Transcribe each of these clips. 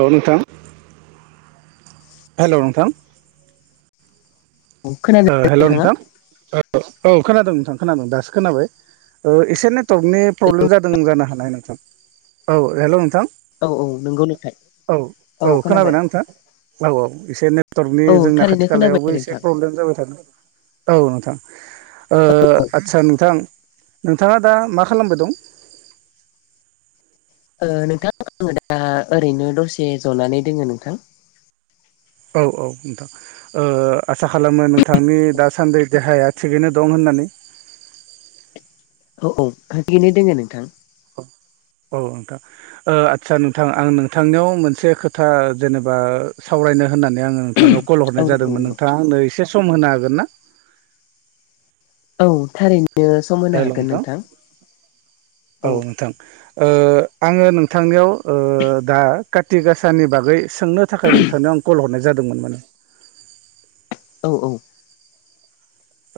औेल नोंथां हेल' नोंथां औ खोनादों ओ हेल' नोंथाङा नोंथां औ खोनादों नोंथां खोनादों दासो खोनाबाय एसे ने वरकनि प्रब्लेम जादों जानो हानाय नोंथां औ हेल' नोंथां औ औ नंगौ नोंथां औ औ खोनाबायना नोंथां औ औ एसे नेटवर्कनि औ जोंना थारैनो खाथि खोनाबाय खालायावबो एसे नोंथां प्रब्लेम जाबाय औ नोंथां ओ आचसा नोंथां नोंथाङा दा मा खालामबायदं ओ नोंथां आङो दा ओरैनो दसे जनानै दोङो नोंथां औ औ नोंथां ओ आसा खालामो नोंथांनि दासान्दि देहाया थिगैनो दं होननानै औ औ थिगैनो दोङ नोंथां औ औ नोंथां ओ आदसा नोंथां आं नोंथांनियाव मोनसे खोथा जेनेबा सावरायनो होननानै आङो नोंथांनाव कल औ हरनाय नंगौ जादोंमोन नंगौ नोंथाङानो एसे सम होनो हागोन ना? औ थारैनो सम होनो हागोन नोंथां औ थां ओ आङो नोंथांनियाव ओ दा काति गाासानि बागै सोंनो थाखाय नोंथांनो आं कल हरनाय जादोंमोन माने। औ औ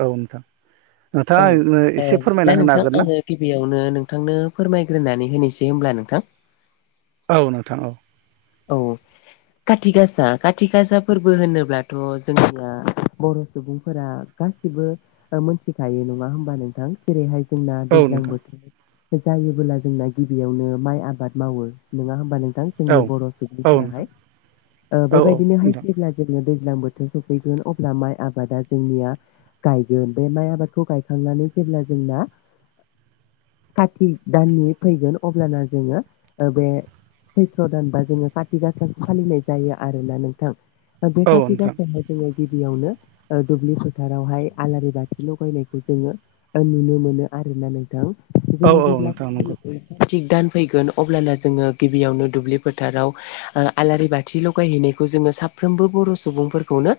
औ नोंथां औ ओ नोंथाङा एसे बिदिब्ला फोरमायना होनो नोंथां हागोन ना? आङो गिबियावनो नोंथांनो फोरमायग्रोनानै होनोसै होनब्ला नोंथां। औ नोंथां औ औ खाथि गासा खााथि गासा फोरबो होनोब्लाथ' जोंनिया बर' सुबुंफोरा गासिबो मोनथिखायो नङा होमबा नोंथां जेरैहाय जोंना औ दैज्लां नोंथां बोथोर जायोबोला जोंना गिबियावनो माइ आबाद मावो नङा होमबा नोंथां औ जोंनि बर'। औ बिफोराहाय नोंथां ओ औ औ बेबायदिनो हाय नोंथां अब्ला जोङो दैज्लां बोथोर सफैगोन अब्ला माइ आबादा जोंनिया। गायगोन बे माइ आबादखौ गायखांनानै जेब्ला जोंना कार्तिक दाननि फैगोन अब्लाना जोङो ओ बे सैत्र दानबा जोङो खााति गासा फालिनाय जायो आरोना नोंथां बे औ काति नोंथां गासाया जोङो गिबियावनो ओ दुब्लि फोथारावहाय आलारि बाथि लगायनायखौ जोङो। नुनो मोनो आरोना नोंथां औ जोङो जेब्ला नोंथां नंगौ फिओस तिक दान फैगोन अब्लानो जोङो गिबियावनो दुब्लि फोथाराव ओ आलारि बाथि लगायहैनायखौ जोङो साफ्रोमबो बर सुबुंफोरखौनो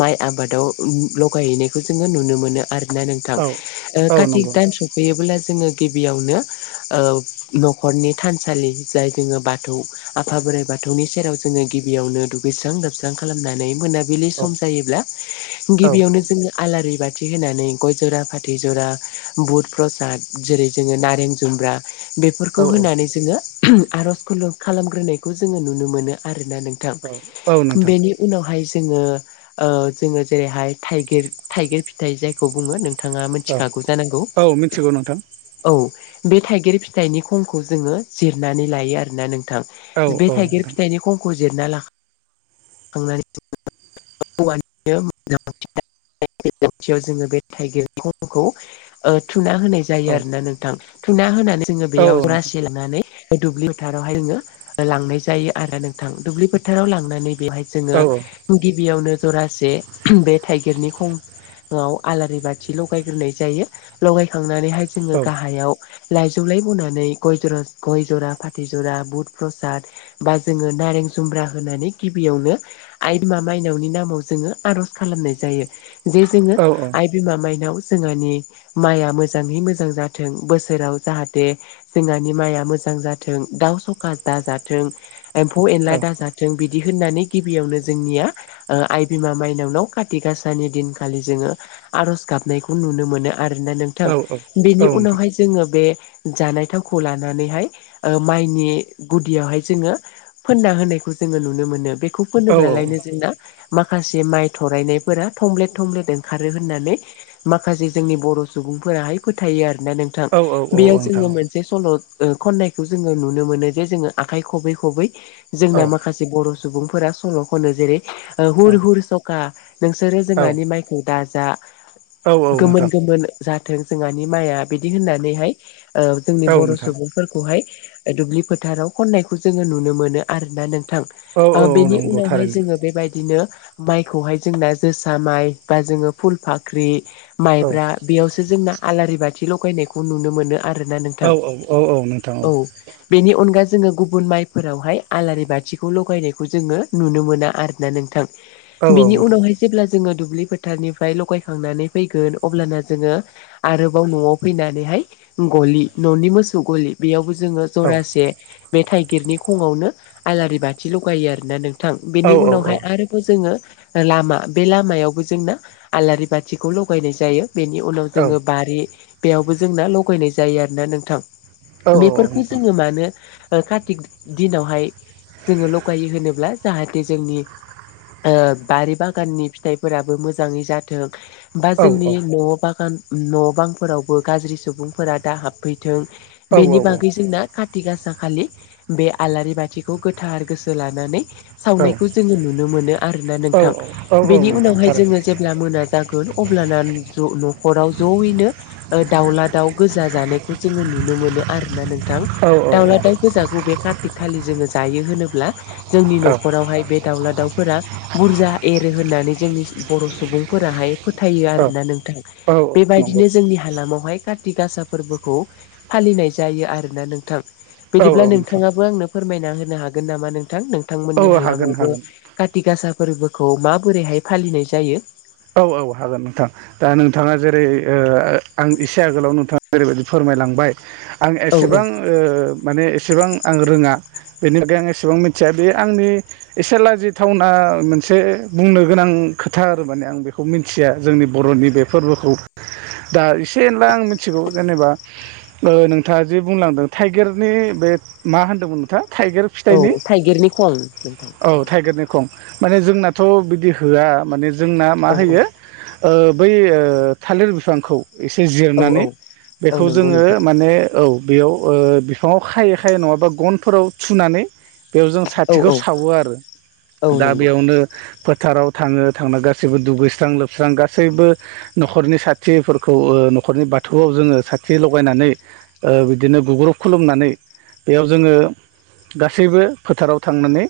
माइ आबादाव उम लगायहैनायखौ जोङो नुनो मोनो आरोना नोंथां औ औ कार्तिक नंगौ दान नोंथां स फैयोब्ला जोङो गिबियावनो ओ नखरनि थानसालि जाय जोङो बाथौ आफा बोराइ बाथौनि सेराव जोङो गिबियावनो दुगैस्रां लोबस्रां खालामनानै मोना बिलि औ सम जायोब्ला औ गिबियावनो जोङो। आलारि बाथि होनानै गय जरा फाथै जरा बुद प्रसाद जेरै जोङो नारें जुमब्रा। बेफोरखौ औ होनानै जोङो आरज खुलु खालामग्रोनायखौ जोङो नुनो मोनो आरोना नों थां औ औ नोंथां बेनि उनावहाय जोङो ओ जोङो जेरैहाय थाइगिर थाइगिर फिथाइ जायखौ बुङो नों नोंथाङा औ मिथिखागौ जानांगौ। औ मिथिगौ नोंथां औ बे थाइगिर फिथाइनि खंखौ जोङो जिरनानै लायो आरोना नोंथां। औ बे औ थाइगिर नोंथां फिथाइनि खंखौ जिरना ला खांनानै औवानि [unintelligible] जोङो बे थाइगिर खंखौ ओ थुना होनाय जायो औ आरो ना नोंथां थुना होनानै जोङो औ बेयाव नोंथां रासि लानानै। दुब्लि फोथाराव हाय नोङो लांनाय जायो आरो नोंथां दुब्लि फोथाराव लांनानै बेवहाय औ औ जोङो गिबियावनो जरासे बे थाइगिरनि खं लाव आलारि बाथि लगायग्रोनाय जायो लगायखांनानै हाय जोङो औ गाहायाव। लाइजौलाय बनानै गय जरा गय जरा फाथै जरा बुद प्रसाद बा जोङो नारें जुमब्रा होनानै गिबियावनो आइ मा माइनावनि नामाव जों आरज खालामनाय जायो जे जों औ आइ बिमा माइनाव जोंहानि माइया मोजाङै मोजां जाथों बोसोराव जाहाथे जोंहानि माइआ मोजां जाथों दाउ सखा दा जाथों एम्फौ एनला औ दा जाथों बिदि होननानै गिबियावनो जोंनिया आइ बिमा माइनावनाव काति गासानि दिनखालि जोङो आरज गाबनायखौ नुनो मोनो आरोना नोंथां औ बेनि औ उनाव नोंथां हाय जोङो बे जानाय थावखौ लानानैहाय माइनि गुदियाव हाय जोङो फोनना होनायखौ जोङो नुनो मोनो बेखौ औ औ फोनोब्लालायनो जोंना माखासे माइ थरायनायफोरा थमब्लेथ थमब्लेथ ओंखारो होननानै माखासे जोंनि बर सुबुंफोरा हाय फोथायो आरो ना नोंथां औ औ बेयाव नोंथां जोङो मोनस बे सल खननायखौ जोङो नुनो मोनो जे जोङो आखाइ खबै खबै औ जोंना माखासे बर सुबुंफोरा सल खनो जेरै हुर हुर सखा नोंसोरो औ जोंहानि माइ खौ दाजा औ औ नोंथां गोमोन गोमोन जाथों जोंहानि माइआ बिदि होननानैहाय जोंनि औ बर' नोंथां सुबुं फोरखौहाय दुब्लि फोथाराव खननायखौ जोङो नुनो मोनो आरोना नोंथां औ औ औ बेनि नंगौ उनावहाय थारैनो जोङो बेबायदिनो माइखौहाय जोंना जोसा माइ बा जोङो फुल फाख्रि औ माइब्रा बेयावसो जोंना आलारि बाथि लगायनायखौ नुनो मोनो आरोना औ नोंथां औ औ औ नोंथां औ बेनि अनगा जोङो गुबुन माइफोरावहाय आलारि बाथिखौ लगायनायखौ जोङो नुनो मोना आरो नोंथां औ औ बिनि नोंथां उनावहाय जेब्ला जोङो दुब्लि फोथारनिफ्राय लगायखांनानै फैगोन अब्लाना जोङो आरोबाव न'आव फैनानैहाय गलि न'नि मोसौ गलि बेयावबो जोङो जरासे बे थाइगिरनि खङावनो आलारि बाथि लगायो आरोना नों नोंथां औ बेनि उनाव आरोबाव जोङो लामा बे लामायावबो जोंना आलारि बाथिखौ लगायनाय जायो बेनि उनाव औ जोङो बारि बेयावबो जोंना लगायनाय जायो आरोोना नोंथां औ बेफोरखौ नोंथां जोङो मानो कार्तिक दिनावहाय जोङो लगायो होनोब्ला जाहाथे जोंनि बारि बागाननि फिथाइफोराबो मोजाङै जाथों बा औ जोंनि न' बागान न' बांफोरावबो गाज्रि सुबुंफोरा दा हाबफैथों औ बेनि बागै जोंना काति गासा खालि बे आलारि बाथिखौ गोथार गोसो लानानै सावनायखौ जोङो नुनो मोनो आरोना औ नोंथां औ औ बेनि नोंथां उनावहाय थारैनो जोङो जेब्ला मोना जागोन अब्लाना न'खराव जयैनो ओ दाउला दाउ गोजा जानायखौ जोङो नुनो मोनो आरो ना नोंथां औ दाउला दाउ गोजाखौ बे कार्तिक खालि जोङो जायो होनोब्ला जोंनि औ न'खरावहाय बे दाउला दाउफोरा बुरजा एरो होननानै जोंनि बर' सुबुंफोराहाय फोथायो औ आरोना नोंथां औ नंगौ बेबायदिनो जोंनि हालामावहाय कति गासा फोरबोखौ फालिनाय जायो आरोना नोंथां औ बिदिब्ला औ नोंथां नोंथाङाबो आंनो फोरमायना होनो हागोन नामा नोंथां औ नोंथांमोननि हागोन हालामावबो हागोन काथिि गासा फोरबोखौ माबोरैहाय फालिनाय जायो औ औ हागोन नोंथां दा नोंथाङा जेरै ओ आं इसे आगोलाव नोंथाङा जओेरैबायदि फोरमायलांबाय आं औ एसेबां माने एसेबां आं रोङा बेनि थाखाय आं एसेबां मिथिया बे आंनि एसे लाजिथावना मोनसे बुंनो गोनां खोथा आरो माने आं बेखौ मिथिया जोंनि बर'नि बे फोरबोखौ दा एसे होनला आं मिथिगौ जेनेबा नोंथाङा जि बुंलांदों टाइगेरनि बे मा होनदोंमोन नोंथाङा थाइगेर औ थाइगिरनि खं नोंथां औ थाइगिरनि खं माने जोंनाथ' बिदि होआ माने जोंना मा औ होयो औ ओ बै थालिर बिफांखौ एसे औ जिरनानै औ औ बेखौ नंगौ जोङो नोंथां माने औ बेयाव बिफाङाव खायै खायै नङाबा गनफोराव थुनानै बेयाव जों औ साथिखौ औ सावो आरो औ दा नंगौ बेयावनो फोथाराव थाङो थांना गासैबो दुगैस्रां लोबस्रां गासैबो न'खरनि साथिफोरखौ न'खरनि बाथौआव जोङो साथि लगायनानै बिदिनो गग्रुब खुलुमनानै बेयाव जोङो गासैबो फोथाराव थांनानै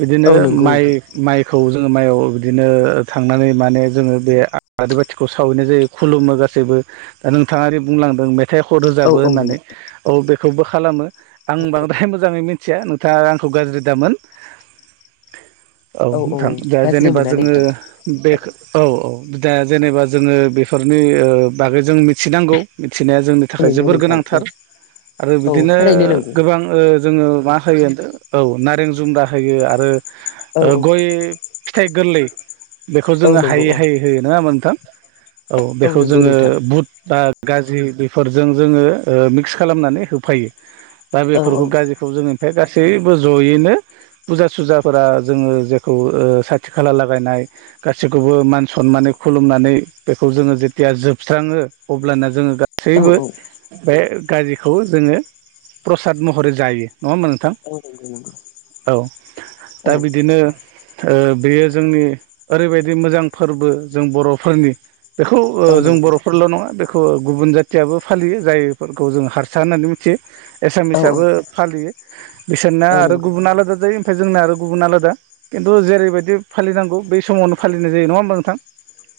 बिदिनो औ नंगौ माइ नोंथां माइखौ जोङो माइआव बिदिनो थांनानै माने जोङो बे आदिबाथिखौ सावहैनाय जायो खुलुमो गासैबो दा नोंथाङा ओरै बुंलांदों आखाइ हर औ होजाबो औ होननानै नंगौ औ बेखौबो खालामो आं बांद्राय मोजाङै मि खोथिया नोंथाङा आंखौ गाज्रि दामोन औ नोंथां दा गाज्रि जेनेबा मोना जोङो नोंथां बे औ औ दा जेनेबा जोङो बेफोरनि बागै जों मिथिनांगौ मिथिनाया जोंनि थाखाय नंगौ जोबोर नोंथां औ गोनांथार आरो औ बिदिनो थारैनो नंगौ गोबां जोङो मा होयो औ नारें जुम्रा होयो आरो औ औ गय फिथाइ गोरलै बेखौ औ जोङो नंगौ औ होयोना नङा होमबा नोंथां औ बेखौ नंगौ जोङो नोंथां बुद गाज्रि बेफोरजों जोङो मिक्स खालामनानै होफायो दा औ औ बेफोरखौ गाज्रि खौ जोङो ओमफ्राय गासैबो जयैनो फुजा सुजाफोरा जोङो जेखौ साथि खाला लागायनाय गाै इसोरखौबो मान सनमानै खुलुमनानै बेखौ जोङो जेथिया जोबस्राङो अब्लाना जोङो औ गासैबो औ बे गाज्रिखौ जोङो प्रसाद महरै जायो नङा होमबा नोंथां औ नंगौ नंगौ औ दा औ बिदिनो बेयो जोंनि ओरैबायदि मोजां फोरबो जों बर'फोरनि बेखौ औ जों नंगौ बर'फोरल' नङा बेखौ गुबुन जाथियाबो फालियो जायफोरखौ जों हारसा होननानै मिथियो औ औ एसामिसआबो फालियो बिसोरना औ आरो नंगौ गुबुन आलादा जायो ओमफ्राय जोंना आरो गुबुन आलादा खिन्थु जेरैबायदि फालिनांगौ बै समावनो फालिनाय जायो नङा होमबा नोंथां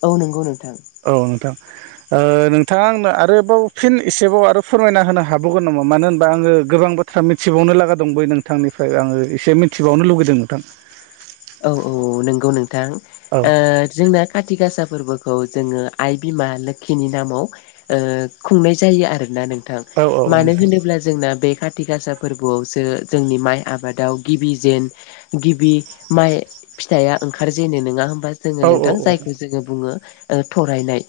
औ नंगौ नोंथां औ नोंथां नोंथाङा आंनो आरोबाव फिन एसेबाव आरो फोरमायना होनो हाबावगोन नामा मानो होनबा आङो गोबां बोथोर मिथिबावनो लागा दं बै नोंथांनिफ्राय आङो एसे मिथिबावनो लुगैदों नोंथां औ औ नंगौ नोंथां औ जोंना खाथि गासा फोरबोखौ जोङो आइ बिमा लोखिनि नामाव खुंनाय जायो आरोना नोंथां औ औ मानो नोंथां होनोब्ला जोंना बे खााथि गासा फोरबोआवसो जोंनि माइ आबादाव गिबि जेन गिबि माइ फिथाइा ओंखारजेनो नङा होमबा जोङो औ नोंथां जायखौ जोङो बुङो थरायनाय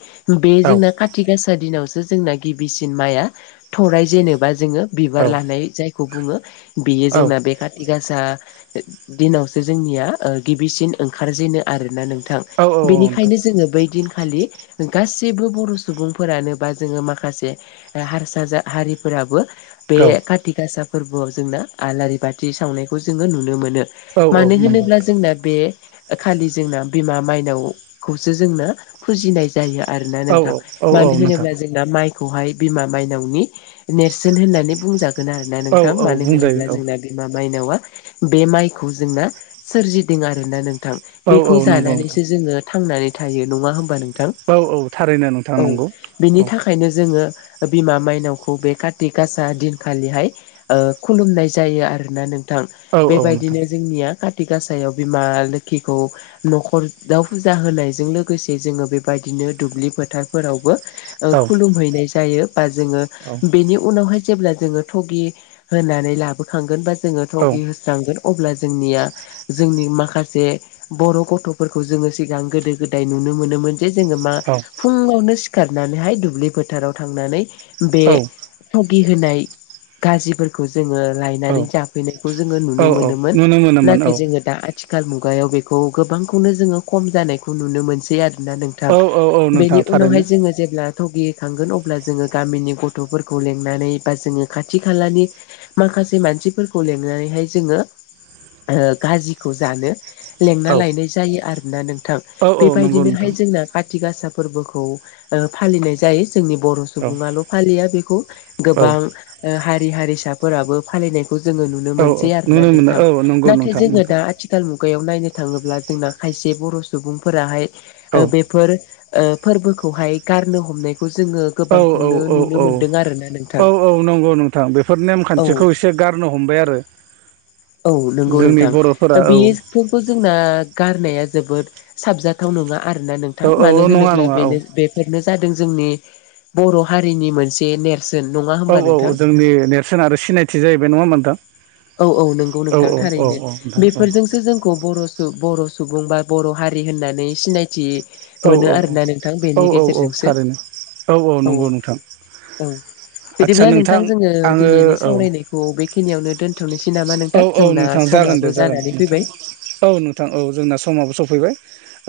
बे औ औ जोंना खा खाथिगासा दिनावसो जोंना गिबिसिन माइआ थराय जेनेबा जोङो औ बिबार लानाय जाय खौ बुङो बेयो औ जोंना बे खाथि गासा दिनावसो जोंनिया गिबिसिन ओंखारजेनो आरोना नोंथां औ नोंथां औ बेनिखायनो जोङो बै दिन खालि गासैबो बर' सुबुंफोरानो बा जोङो माखासे ओ हारसा जा हारिफोराबो बे काति गासा फोरबोआव जोंना आलारि बाथि सावनायखौ जोङो नुनो मोनो। औ नंगौ औ मानो होनोब्ला जोंना बे खालि जोंना बिमा मायनाव खौसो जोंना फुजिनाय जायो आरोना नोंथां। औ मानो नोंथां होनोब्ला जों दा माइखौहाय बिमा मायनावनि नेरसोन होननानै बुंजा गोन आरो ना औ नोंथां। औ मानो बुंजायो होनोब्ला जोंना बिमा मायनावा बे माइखौ जोंना सोरजिदों आरोना नों थां औ औ औ बेखौ नंगौ नोंथां जानानैसो जोङो थांनानै थायो नङा होमबा नोंथां? औ - औ थारैनो नोंथां नंगौ औ। खायनो जोङो बिमा माइनावखौ बे काति गासा दिनखालिहाय ओ खुलुमनाय जायो आरोना नोंथां। ‌ औ औ नोंथां बेबायदिनो जोंनिया काति गासायाव बिमा लोखिखौ न'खर दाव फुजा होनायजों लोगोसे जोङो बेबायदिनो दुब्लि फोथारफोरावबो ओ औ खुलुमहैनाय जायो बा जोङो औ बेनि उनावहाय जेब्ला जोङो थगि होनानै लाबोखांगोन बा जोङो औ थगि होस्रांगोन अब्ला जोंनिया जोंनि माखासे बर' गथ'फोरखौ जोङो सिगां गोदो गोदाय नुनो मोनोमोन। जे जोङो मा फुङावनो सिखारनानैहाय दुब्लि फोथाराव थांनानै बे औ थगि होनाय गाजिफोरखौ जोङो औ लायनानै जाफैनायखौ जोङो औ नुनो मोनोमोन। नुनो मोनोमोन औ नाथाय जोङो दा आथिखाल मुगायाव बेखौ गोबांखौनो जोङो खम जानायखौ नुनो मोनसै आरोना नों थां औ औ औ नोंथां बेनि थारैनो उनावहाय जोङो जेब्ला थगि होखांगोन अब्ला जोङो गामिनि गथ'फोरखौ लेंंनानै बा जोङो खाथि खालानि माखासे मानसिफोरखौ लिंनानैहाय जोङो ओ गाजिखौ जानो लेंना औ लायनाय जायो आरोना नों थां औ औ नंगौ बेबायदिनोहाय नोंथां जोंना काति गासा फोरबोखौ ओ फालिनाय जायो जोंनि बर' औ सुबुङाल' फालिया बेखौ औ गोबां ओ हारि हारिसाफोराबो फालिनाय जोङो नुनो औ मोनसै आरोना नुनो मोनो नोंथां औ नंगौ नाथाय नोंथां जोङो नोंथां दा आथि खाल मुगायाव नायनो थाङोब्ला जोंना खायसे बर' सुबुंफोराहाय ओ औ बे बफोर फोरबोखौहाय गारनो हमनायखौ जोङो गोबांखौनो नुनो मोनदों आरोना नोंथां औ-औ-औ-औ-औ-औ नंगौ नोंथां बेफोर औ नेमखान्थिखौ सो गारनो हमबाय आरो। औ नंगौ जोंनि नोंथां बर'फोरा औ बेयो बेफोरखौ जोंना गारनाया जोबोद साबजाथाव नङा आरोना नों औ थां औ औ मानो नङा होनोब्ला नङा औ बेनो बेफोरनो जादों जोंनि बर' हारिनि मोनसे नेर सोन नङा होमबा औ-औ नोंथां जोंनि नेरसोन आरो सिनायथि जाहैबाय नङा नोंथां। औ औ नंगौ औ नोंथां औ औ थारैनो औ नोंथां बेफोरजों सो जोंखौ बर' सु बर' सुबुं बा बर' हारि होननानै सिनायथि औ मोनो औ आरो ना नोंथां औ बेनि औ औ गेजेरजोंसो थारैनो औ। औ आदसा बिदिब्ला नोंथां जोङो आङो दिनैनि औ सावरायनायखो खौ बेखिनियावनो दोनथ'नोसै नामा औ नोंथां। औ जोंना नोंथां जागोन समाबो दे जागोन जानानै नोंथां फैबाय औ नोंथां औ जोंना समाबो सफैबाय।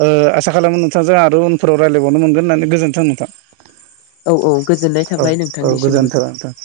ओ आसा खालामो नोंथांजों आरो उनफोराव रायज्लायबावनो मोनगोन होन्नानै गोजोन्थों नोंथां। औ औ गोजोननाय थाबाय औ-औ नोंथांनिसिमबो गोजोनथों नोंथां।